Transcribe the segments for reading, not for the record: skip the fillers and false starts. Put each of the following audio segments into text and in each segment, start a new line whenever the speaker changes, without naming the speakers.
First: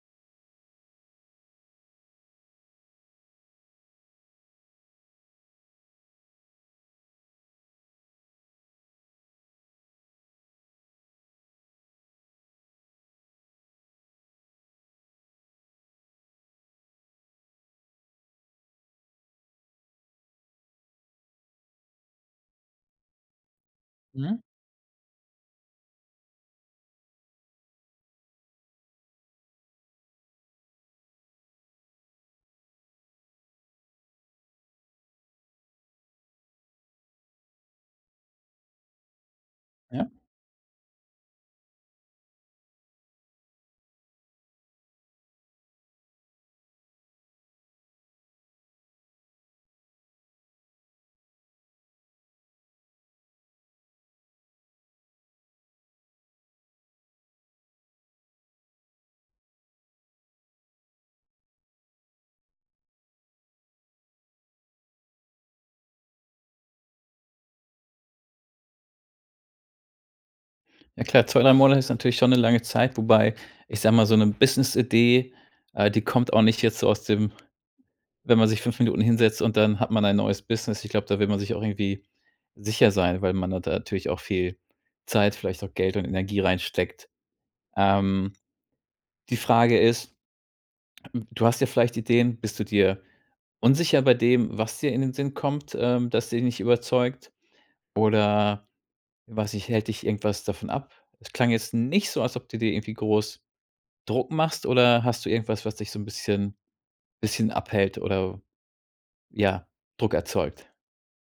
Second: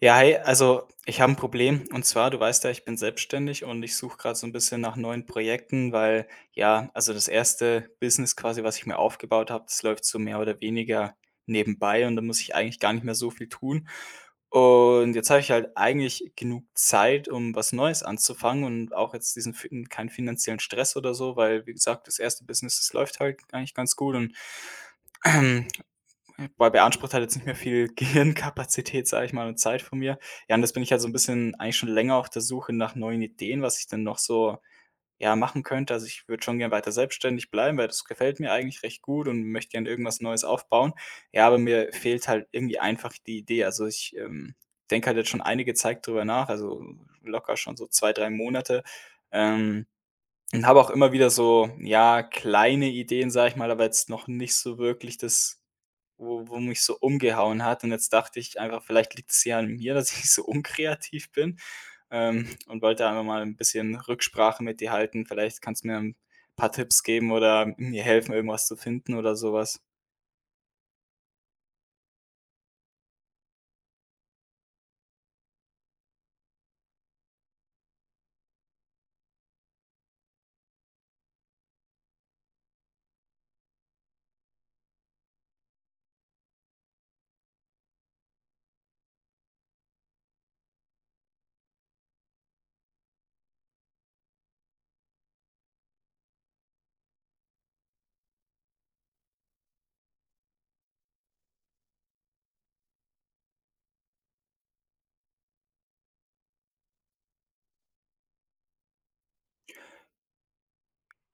Ja, hey, also ich habe ein Problem, und zwar, du weißt ja, ich bin selbstständig und ich suche gerade so ein bisschen nach neuen Projekten, weil ja, also das erste Business quasi, was ich mir aufgebaut habe, das läuft so mehr oder weniger nebenbei und da muss ich eigentlich gar nicht mehr so viel tun. Und jetzt habe ich halt eigentlich genug Zeit, um was Neues anzufangen und auch jetzt keinen finanziellen Stress oder so, weil wie gesagt, das erste Business, das läuft halt eigentlich ganz gut und
Mhm,
weil beansprucht hat jetzt nicht mehr viel Gehirnkapazität, sage ich mal, und Zeit von mir. Ja, und das bin ich halt so ein bisschen eigentlich schon länger auf der Suche nach neuen Ideen, was ich denn noch so, ja, machen könnte. Also, ich würde schon gern weiter selbstständig bleiben, weil das gefällt mir eigentlich recht gut, und möchte gern
ja.
irgendwas Neues aufbauen. Ja, aber mir fehlt halt irgendwie einfach die Idee. Also, ich denke halt jetzt schon einige Zeit drüber nach, also locker schon so 2 3 Monate. Ähm und habe auch immer wieder so, ja, kleine Ideen, sage ich mal, aber jetzt noch nicht so wirklich das, wo mich so umgehauen hat. Und jetzt dachte ich einfach, vielleicht liegt es ja an mir, dass ich so unkreativ bin, und wollte einfach mal ein bisschen Rücksprache mit dir halten. Vielleicht kannst du mir ein paar Tipps geben oder mir helfen, irgendwas zu finden oder sowas.
Ja klar, zwei 3 Monate ist natürlich schon eine lange Zeit, wobei, ich sage mal, so 'ne Business-Idee, die kommt auch nicht jetzt so aus dem. Wenn man sich 5 Minuten hinsetzt und dann hat man ein neues Business. Ich glaube, da will man sich auch irgendwie sicher sein, weil man da natürlich auch viel Zeit, vielleicht auch Geld und Energie reinsteckt. Ähm, Die Frage ist, du hast ja vielleicht Ideen, bist du dir unsicher bei dem, was dir in den Sinn kommt, dass dich nicht überzeugt? Oder Was ich hält dich irgendwas davon ab? Es klang jetzt nicht so, als ob du dir irgendwie groß Druck machst, oder hast du irgendwas, was dich so ein bisschen abhält oder, ja, Druck erzeugt?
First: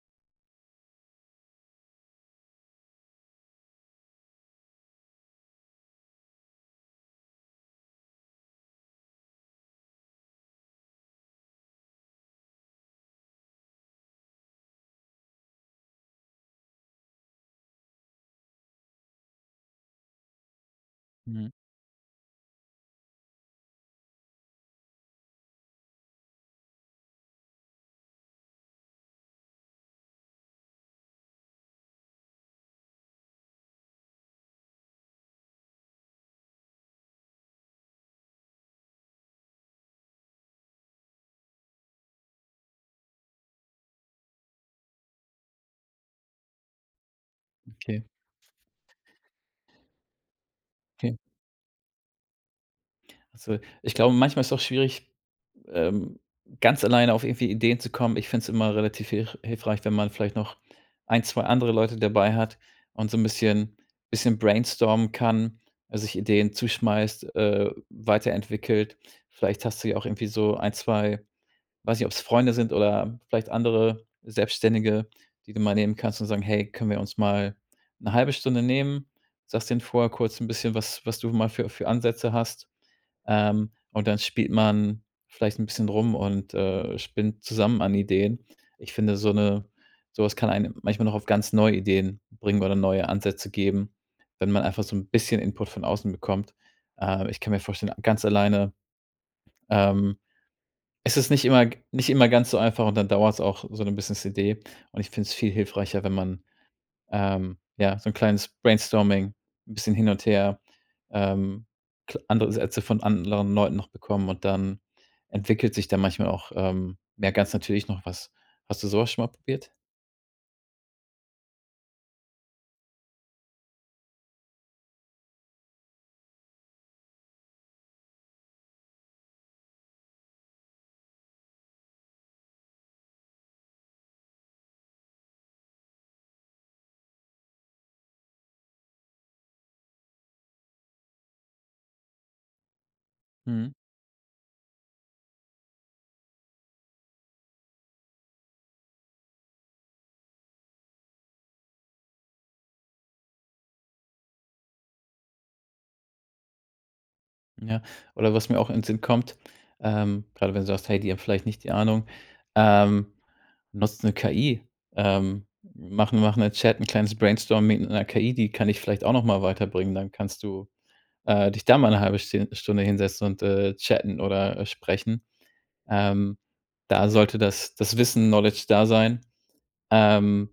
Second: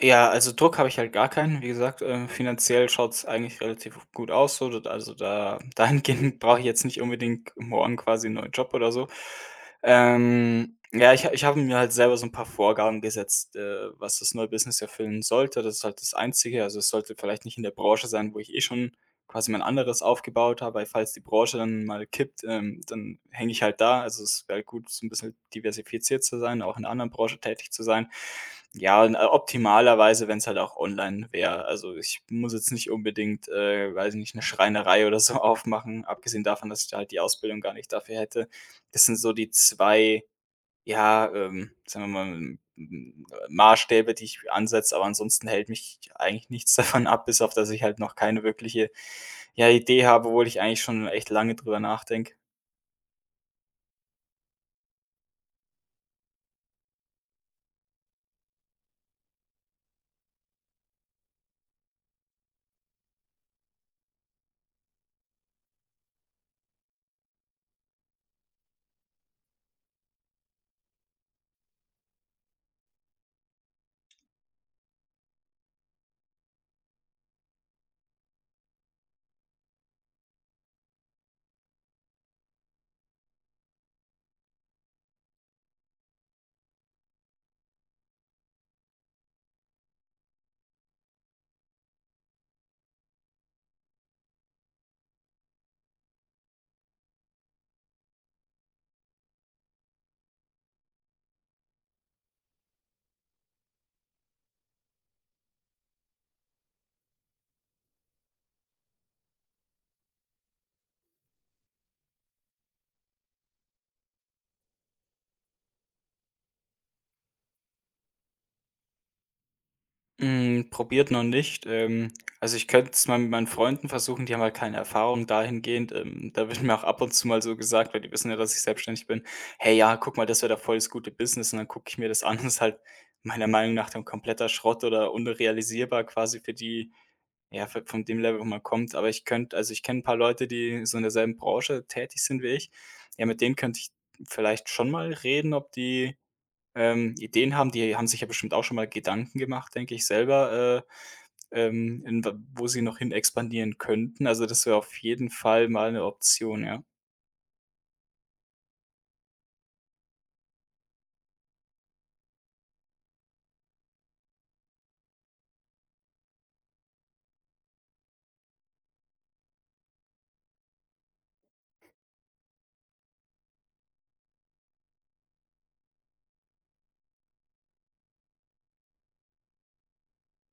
Ja, also Druck habe ich halt gar keinen. Wie gesagt, finanziell schaut's eigentlich relativ gut aus so. D also da dahingehend brauche ich jetzt nicht unbedingt morgen quasi einen neuen Job oder so. Ja, ich habe mir halt selber so ein paar Vorgaben gesetzt, was das neue Business erfüllen sollte. Das ist halt das Einzige. Also, es sollte vielleicht nicht in der Branche sein, wo ich eh schon quasi mein anderes aufgebaut habe, weil falls die
Mhm,
Branche dann mal kippt, dann hänge ich halt da. Also es wäre gut, so ein bisschen diversifiziert zu sein, auch in 'ner anderen Branche tätig zu sein. Ja, und, optimalerweise, wenn's halt auch online wäre. Also, ich muss jetzt nicht unbedingt, weiß ich nicht, eine Schreinerei oder so aufmachen, abgesehen davon, dass ich da halt die Ausbildung gar nicht dafür hätte. Das sind so die 2. Ja, sagen wir mal, m m Maßstäbe, die ich ansetze, aber ansonsten hält mich eigentlich nichts davon ab, bis auf dass ich halt
okay,
noch keine wirkliche, ja, Idee habe, obwohl ich eigentlich schon
okay.
echt lange drüber nachdenke.
Also, ich glaube, manchmal ist es auch schwierig, ähm, ganz alleine auf irgendwie Ideen zu kommen. Ich finde es immer relativ hilfreich, wenn man vielleicht noch ein 2 andere Leute dabei hat und so ein bisschen brainstormen kann, also, sich Ideen zuschmeißt, weiterentwickelt. Vielleicht hast du ja auch irgendwie so ein 2 weiß nicht, ob es Freunde sind oder vielleicht andere Selbstständige, die du mal nehmen kannst und sagen: „Hey, können wir uns mal eine halbe Stunde nehmen?“ Sagst denen vorher kurz ein bisschen, was du mal für Ansätze hast, und dann spielt man vielleicht ein bisschen rum und, spinnt zusammen an Ideen. Ich finde, so eine so was kann einen manchmal noch auf ganz neue Ideen bringen oder neue Ansätze geben, wenn man einfach so ein bisschen Input von außen bekommt. Ich kann mir vorstellen, ganz alleine, ähm es ist nicht immer ganz so einfach, und dann dauert es auch so eine Business-Idee. Und ich finde es viel hilfreicher, wenn man, ja, so ein kleines Brainstorming, ein bisschen hin und her, ähm, kl andere Sätze von anderen Leuten noch bekommen und dann entwickelt sich da manchmal auch, ja, ganz natürlich noch was. Hast du sowas schon mal probiert?
Hm, probiert noch nicht. Also, ich könnte es mal mit meinen Freunden versuchen, die haben halt keine Erfahrung dahingehend. Da wird mir auch ab und zu mal so gesagt, weil die wissen ja, dass ich selbstständig bin: „Hey, ja, guck mal, das wäre doch voll das gute Business.“ Und dann gucke ich mir das an, das ist halt meiner Meinung nach dann kompletter Schrott oder unrealisierbar quasi für die. Ja, v von dem Level, wo man kommt, aber ich könnte also, ich kenne ein paar Leute, die so in derselben Branche tätig sind wie ich. Ja, mit denen
Mhm.
könnte ich vielleicht schon mal reden, ob die Ideen haben. Die haben sich ja bestimmt auch schon mal Gedanken gemacht, denke ich selber, in w wo sie noch hin expandieren könnten. Also, das wäre auf jeden Fall mal eine Option, ja.
Ja, oder was mir auch in den Sinn kommt, grade wenn du sagst: „Hey, die haben vielleicht nicht die Ahnung“, ähm, nutzt 'ne KI. Ähm, mach 'ne Chat, ein kleines Brainstorming mit 'ner KI, die kann ich vielleicht auch noch mal weiterbringen. Dann kannst du, dich da mal eine halbe 2 Stunde hinsetzen und, chatten oder, sprechen. Ähm, Da sollte das Wissen, Knowledge da sein. Ähm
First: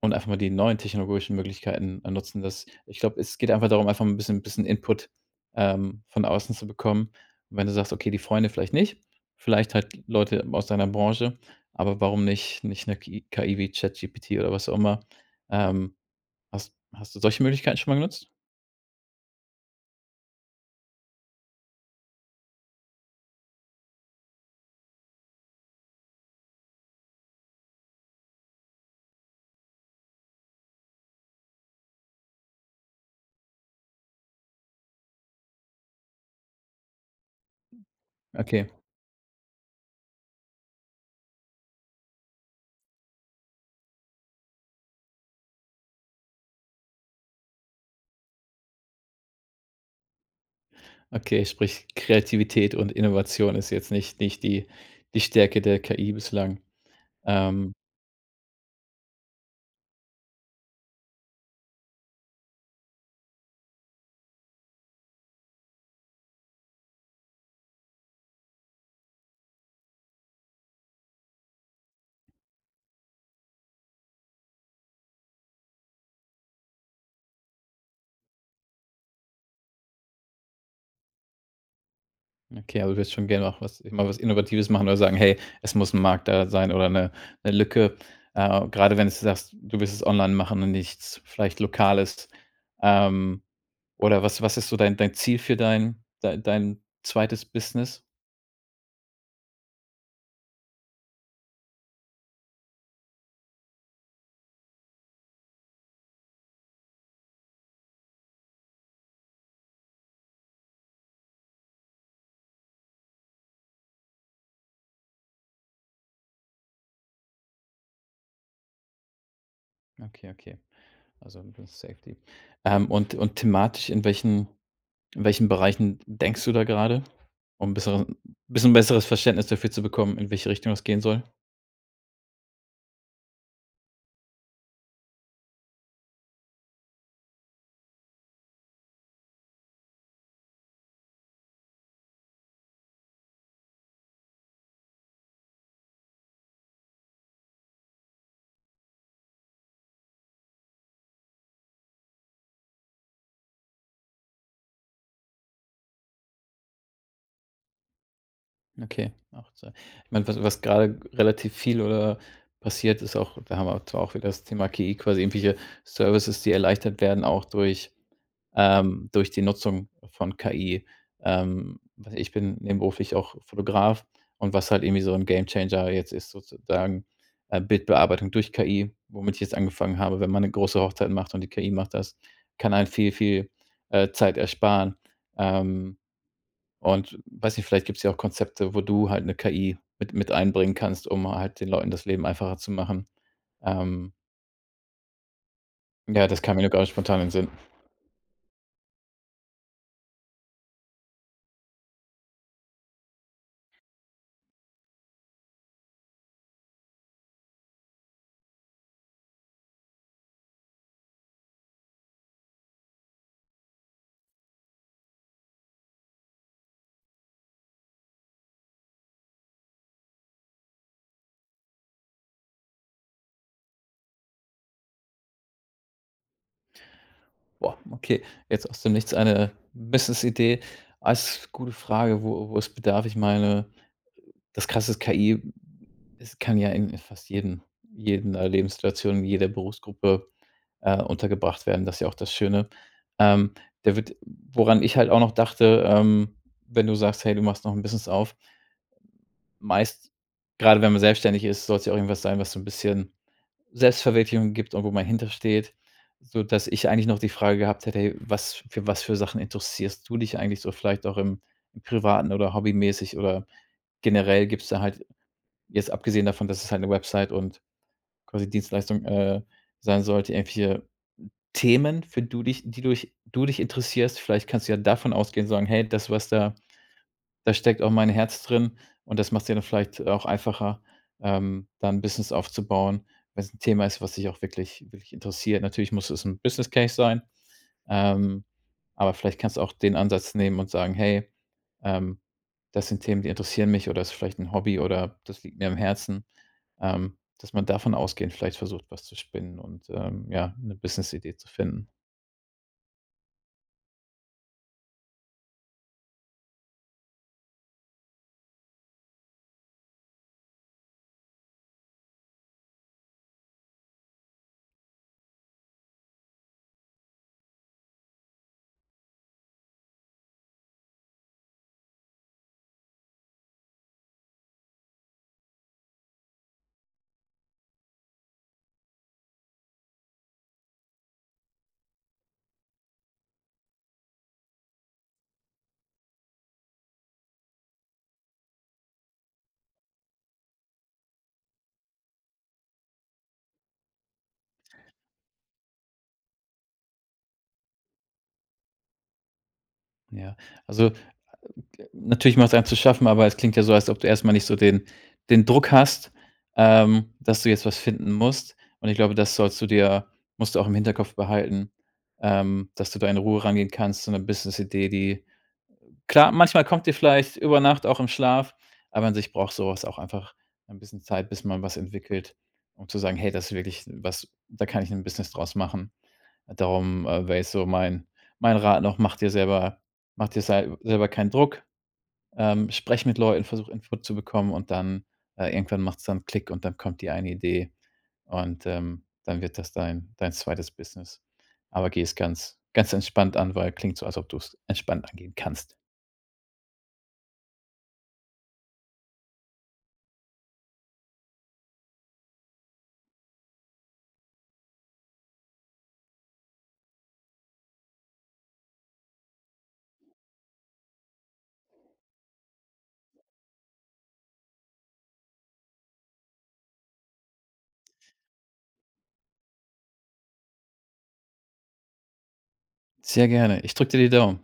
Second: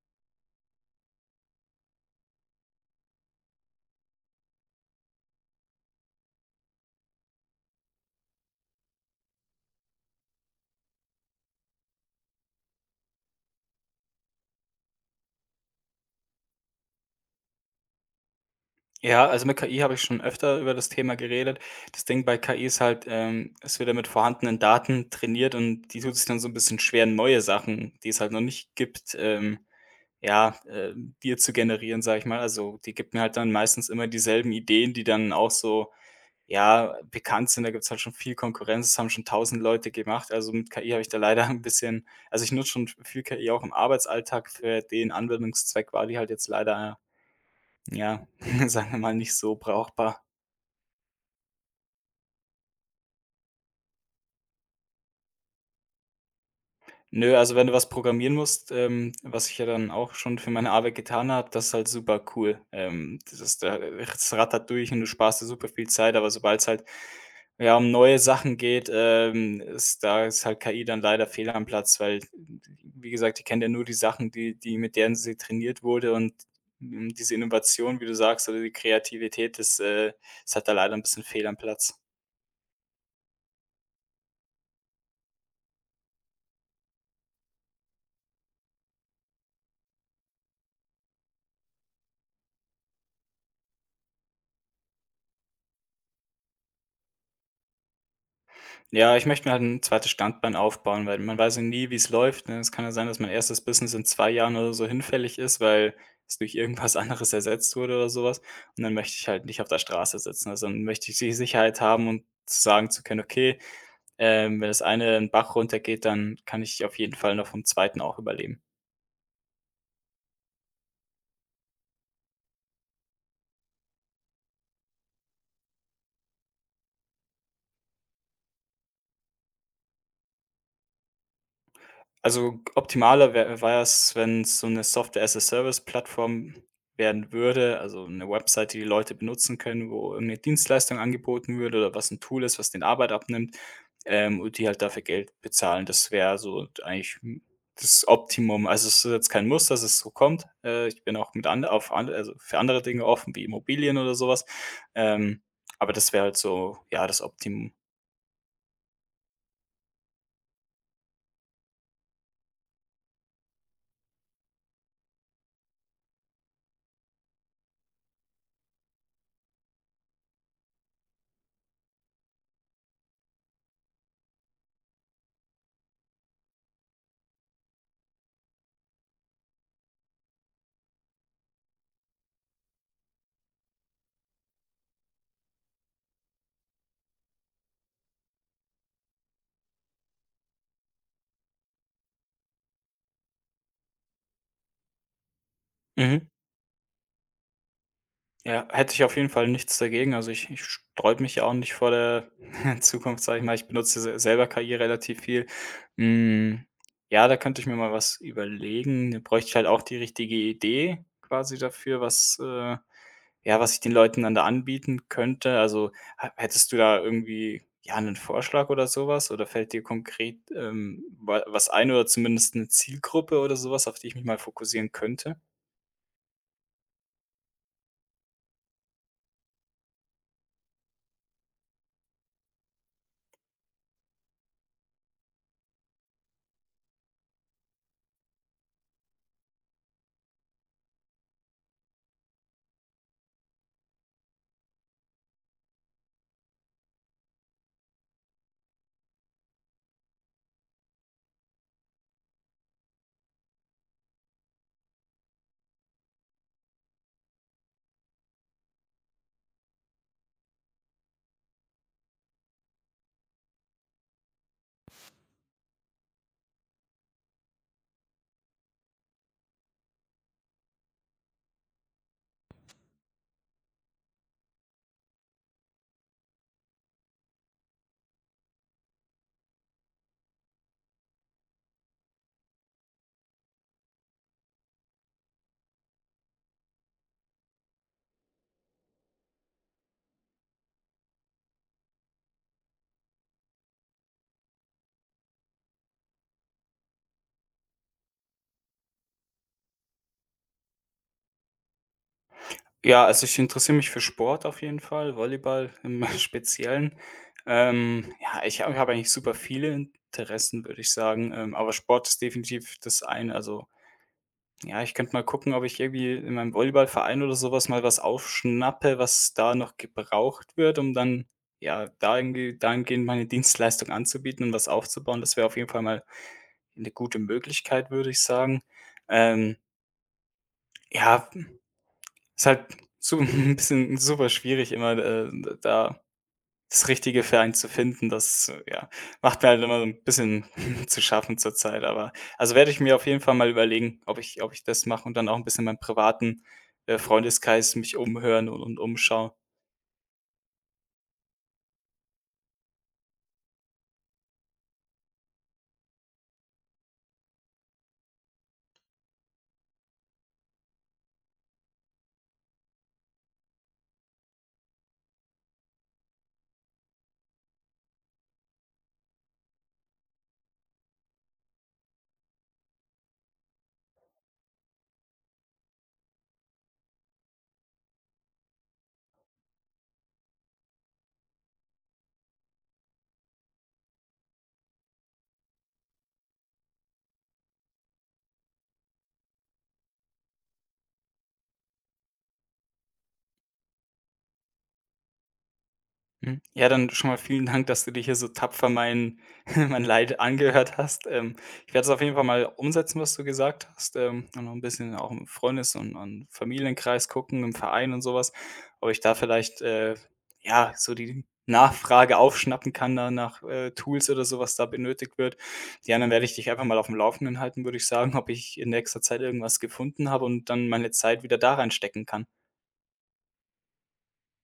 und einfach mal die neuen technologischen Möglichkeiten, nutzen. Das ich glaube, es geht einfach darum, einfach mal ein bisschen Input, von außen zu bekommen. Und wenn du sagst: „Okay, die Freunde vielleicht nicht, vielleicht halt Leute aus deiner Branche, aber warum nicht 'ne KI wie ChatGPT oder was auch immer?“ Ähm, hast du solche Möglichkeiten schon mal genutzt?
Ja, also, mit KI habe ich schon öfter über das Thema geredet. Das Ding bei KI ist halt, es wird ja mit vorhandenen Daten trainiert und die tut sich dann so ein bisschen schwer, neue Sachen, die es halt noch nicht gibt, ja, Bier zu generieren, sage ich mal. Also, die gibt mir halt dann meistens immer dieselben Ideen, die dann auch so, ja, bekannt sind. Da gibt's halt schon viel
Okay,
Konkurrenz. Das haben schon tausend Leute gemacht. Also, mit KI habe ich da leider ein bisschen also, ich nutze schon viel KI auch im Arbeitsalltag. Für den Anwendungszweck war die halt jetzt leider, ja, sagen wir mal, nicht so brauchbar.
okay, sprich Kreativität und Innovation ist jetzt nicht die Stärke der KI bislang.
Nö, also wenn du
Ähm
was programmieren musst, was ich ja dann auch schon für meine Arbeit getan habe, das ist halt super cool. Das ist, da es rattert durch und du sparst dir super viel Zeit, aber sobald es halt, ja, um neue Sachen geht, ist halt KI dann leider fehl am Platz, weil, wie gesagt, die kennt ja nur die Sachen, die die mit denen sie trainiert wurde, und hm, diese Innovation, wie du sagst, oder die Kreativität, das, ist halt da leider ein bisschen fehl am Platz.
Okay, also du willst schon gerne auch was mal was Innovatives machen oder sagen: „Hey, es muss ein Markt da sein oder eine 'ne Lücke.“ Grade wenn du sagst, du willst es online machen und nichts vielleicht Lokales. Ähm, oder was ist so dein Ziel für dein zweites Business?
Ja, ich möchte mir halt ein zweites Standbein aufbauen, weil man weiß ja nie, wie es läuft, ne? Es kann ja sein, dass mein erstes Business in 2 Jahren oder so hinfällig ist, weil es durch irgendwas anderes ersetzt wurde oder sowas. Und dann möchte ich halt nicht auf der Straße sitzen. Also, dann möchte ich die Sicherheit haben und sagen zu können: „Okay, wenn das eine in 'n Bach runtergeht, dann kann ich auf jeden Fall noch vom Zweiten auch überleben.“
Okay, okay. Also, das Safety. Und thematisch in welchen Bereichen denkst du da gerade, um besseren bisschen bisschen besseres Verständnis dafür zu bekommen, in welche Richtung das gehen soll?
Also, optimaler wär wäre es, wenn's so eine Software-as-a-Service-Plattform werden würde, also eine Website, die die Leute benutzen können, wo irgend 'ne Dienstleistung angeboten würde oder was ein Tool ist, was den Arbeit abnimmt, und die halt dafür Geld bezahlen. Das wäre so eigentlich, hm, das Optimum. Also, es ist jetzt kein Muss, dass es so kommt. Ich bin auch mit ande auf an also für andere Dinge offen, wie Immobilien oder sowas. Ähm, aber das wäre halt so, ja, das Optimum.
Okay, 18. Ich meine, was grade relativ viel oder passiert, ist auch da haben wir zwar auch wieder das Thema KI, quasi irgendwelche Services, die erleichtert werden, auch durch durch die Nutzung von KI. Was Ich bin nebenberuflich auch Fotograf, und was halt irgendwie so ein Gamechanger jetzt ist sozusagen, Bildbearbeitung durch KI, womit ich jetzt angefangen habe. Wenn man eine große Hochzeit macht und die KI macht das, kann einen viel, viel, Zeit ersparen. Ähm und weiß nicht, vielleicht gibt es ja auch Konzepte, wo du halt 'ne KI mit einbringen kannst, um halt den Leuten das Leben einfacher zu machen. Ähm,
Mhm.
ja, das kam mir nur grade spontan in den Sinn.
Ja, hätte ich auf jeden Fall nichts dagegen. Also, ich sträube mich ja auch nicht vor der Zukunft, sage ich mal. Ich benutze se selber KI relativ viel. Hm, ja, da könnte ich mir mal was überlegen. Da bräuchte ich halt auch die richtige Idee quasi dafür, was, ja, was ich den Leuten dann da anbieten könnte. Also, hä hättest du da irgendwie, ja, einen Vorschlag oder sowas? Oder fällt dir konkret, wa was ein, oder zumindest eine Zielgruppe oder sowas, auf die ich mich mal fokussieren könnte?
Boah, okay, jetzt aus dem Nichts eine Business-Idee. Als gute Frage, wo es bedarf. Ich meine, das Krasse ist, KI, es kann ja in fast jeden jeden, Lebenssituation, in jeder Berufsgruppe, untergebracht werden. Das ist ja auch das Schöne. Ähm, da wird woran ich halt auch noch dachte, wenn du sagst: „Hey, du machst noch ein Business auf“, meist gerade wenn man selbstständig ist, sollte ja auch irgendwas sein, was so ein bisschen Selbstverwirklichung gibt und wo man hintersteht, sodass ich eigentlich noch die Frage gehabt hätte: „Hey, was für Sachen interessierst du dich eigentlich so vielleicht auch im Privaten oder hobbymäßig oder generell?“ Gibt es da halt jetzt abgesehen davon, dass es halt eine Website und quasi Dienstleistung, sein sollte, irgendwelche Themen, für du dich die du dich interessierst? Vielleicht kannst du ja davon ausgehen sagen: „Hey, das, was da da steckt auch mein Herz drin und das macht es ja dann vielleicht auch einfacher, da 'n Business aufzubauen, wenn's 'n Thema ist, was dich auch wirklich interessiert. Natürlich muss es 'n Business Case sein, ähm, aber vielleicht kannst du auch den Ansatz nehmen und sagen: „Hey, ähm, das sind Themen, die interessieren mich oder ist vielleicht 'n Hobby oder das liegt mir am Herzen.“ dass man davon ausgehend vielleicht versucht, was zu spinnen und, ja, 'ne Business-Idee zu finden.
Ja, also ich interessiere mich für Sport auf jeden Fall, Volleyball im Speziellen. Ja, ich habe eigentlich super viele Interessen, würde ich sagen, aber Sport ist definitiv das eine. Also, ja, ich könnte mal gucken, ob ich irgendwie in meinem Volleyballverein oder sowas mal was aufschnappe, was da noch gebraucht wird, um dann, ja, da irgendwie dahingehend meine Dienstleistung anzubieten und was aufzubauen. Das wäre auf jeden Fall mal eine gute Möglichkeit, würde ich sagen. Ähm, ja. Ist halt su 'n bisschen super schwierig immer, da das Richtige für einen zu finden. Das, ja, macht mir halt immer so ein bisschen zu schaffen zurzeit, aber also, werde ich mir auf jeden Fall mal überlegen, ob ich das mache und dann auch ein bisschen meinen privaten, Freundeskreis mich umhören und umschauen.
Ja, also natürlich macht es einem zu schaffen, aber es klingt ja so, als ob du erst mal nicht so den Druck hast, dass du jetzt was finden musst. Und ich glaube, das sollst du dir musst du auch im Hinterkopf behalten, dass du da in Ruhe rangehen kannst, so 'ne Businessidee, die klar, manchmal kommt die vielleicht über Nacht auch im Schlaf, aber an sich braucht sowas auch einfach ein bisschen Zeit, bis man was entwickelt, um zu sagen: „Hey, das ist wirklich was, da kann ich ein Business draus machen.“ Darum, wäre jetzt so mein Rat noch: Mach dir selber, mach dir sei selber keinen Druck. Spreche mit Leuten, versuche Input zu bekommen, und dann irgendwann macht es dann Klick, und dann kommt die eine Idee und, dann wird das dein zweites Business. Aber geh es ganz ganz entspannt an, weil klingt so, als ob du es entspannt angehen kannst.
Mhm. Ja, dann schon mal vielen Dank, dass du dir hier so tapfer mein mein Leid angehört hast. Ich werde es auf jeden Fall mal umsetzen, was du gesagt hast, und noch ein bisschen auch im Freundes und Familienkreis gucken, im Verein und sowas, ob ich da vielleicht, ja, so die Nachfrage aufschnappen kann da nach, Tools oder so, was da benötigt wird. Ja, dann werde ich dich einfach mal auf dem Laufenden halten, würde ich sagen, ob ich in nächster Zeit irgendwas gefunden habe und dann meine Zeit wieder da reinstecken kann.
Sehr gerne. Ich drücke dir die Daumen.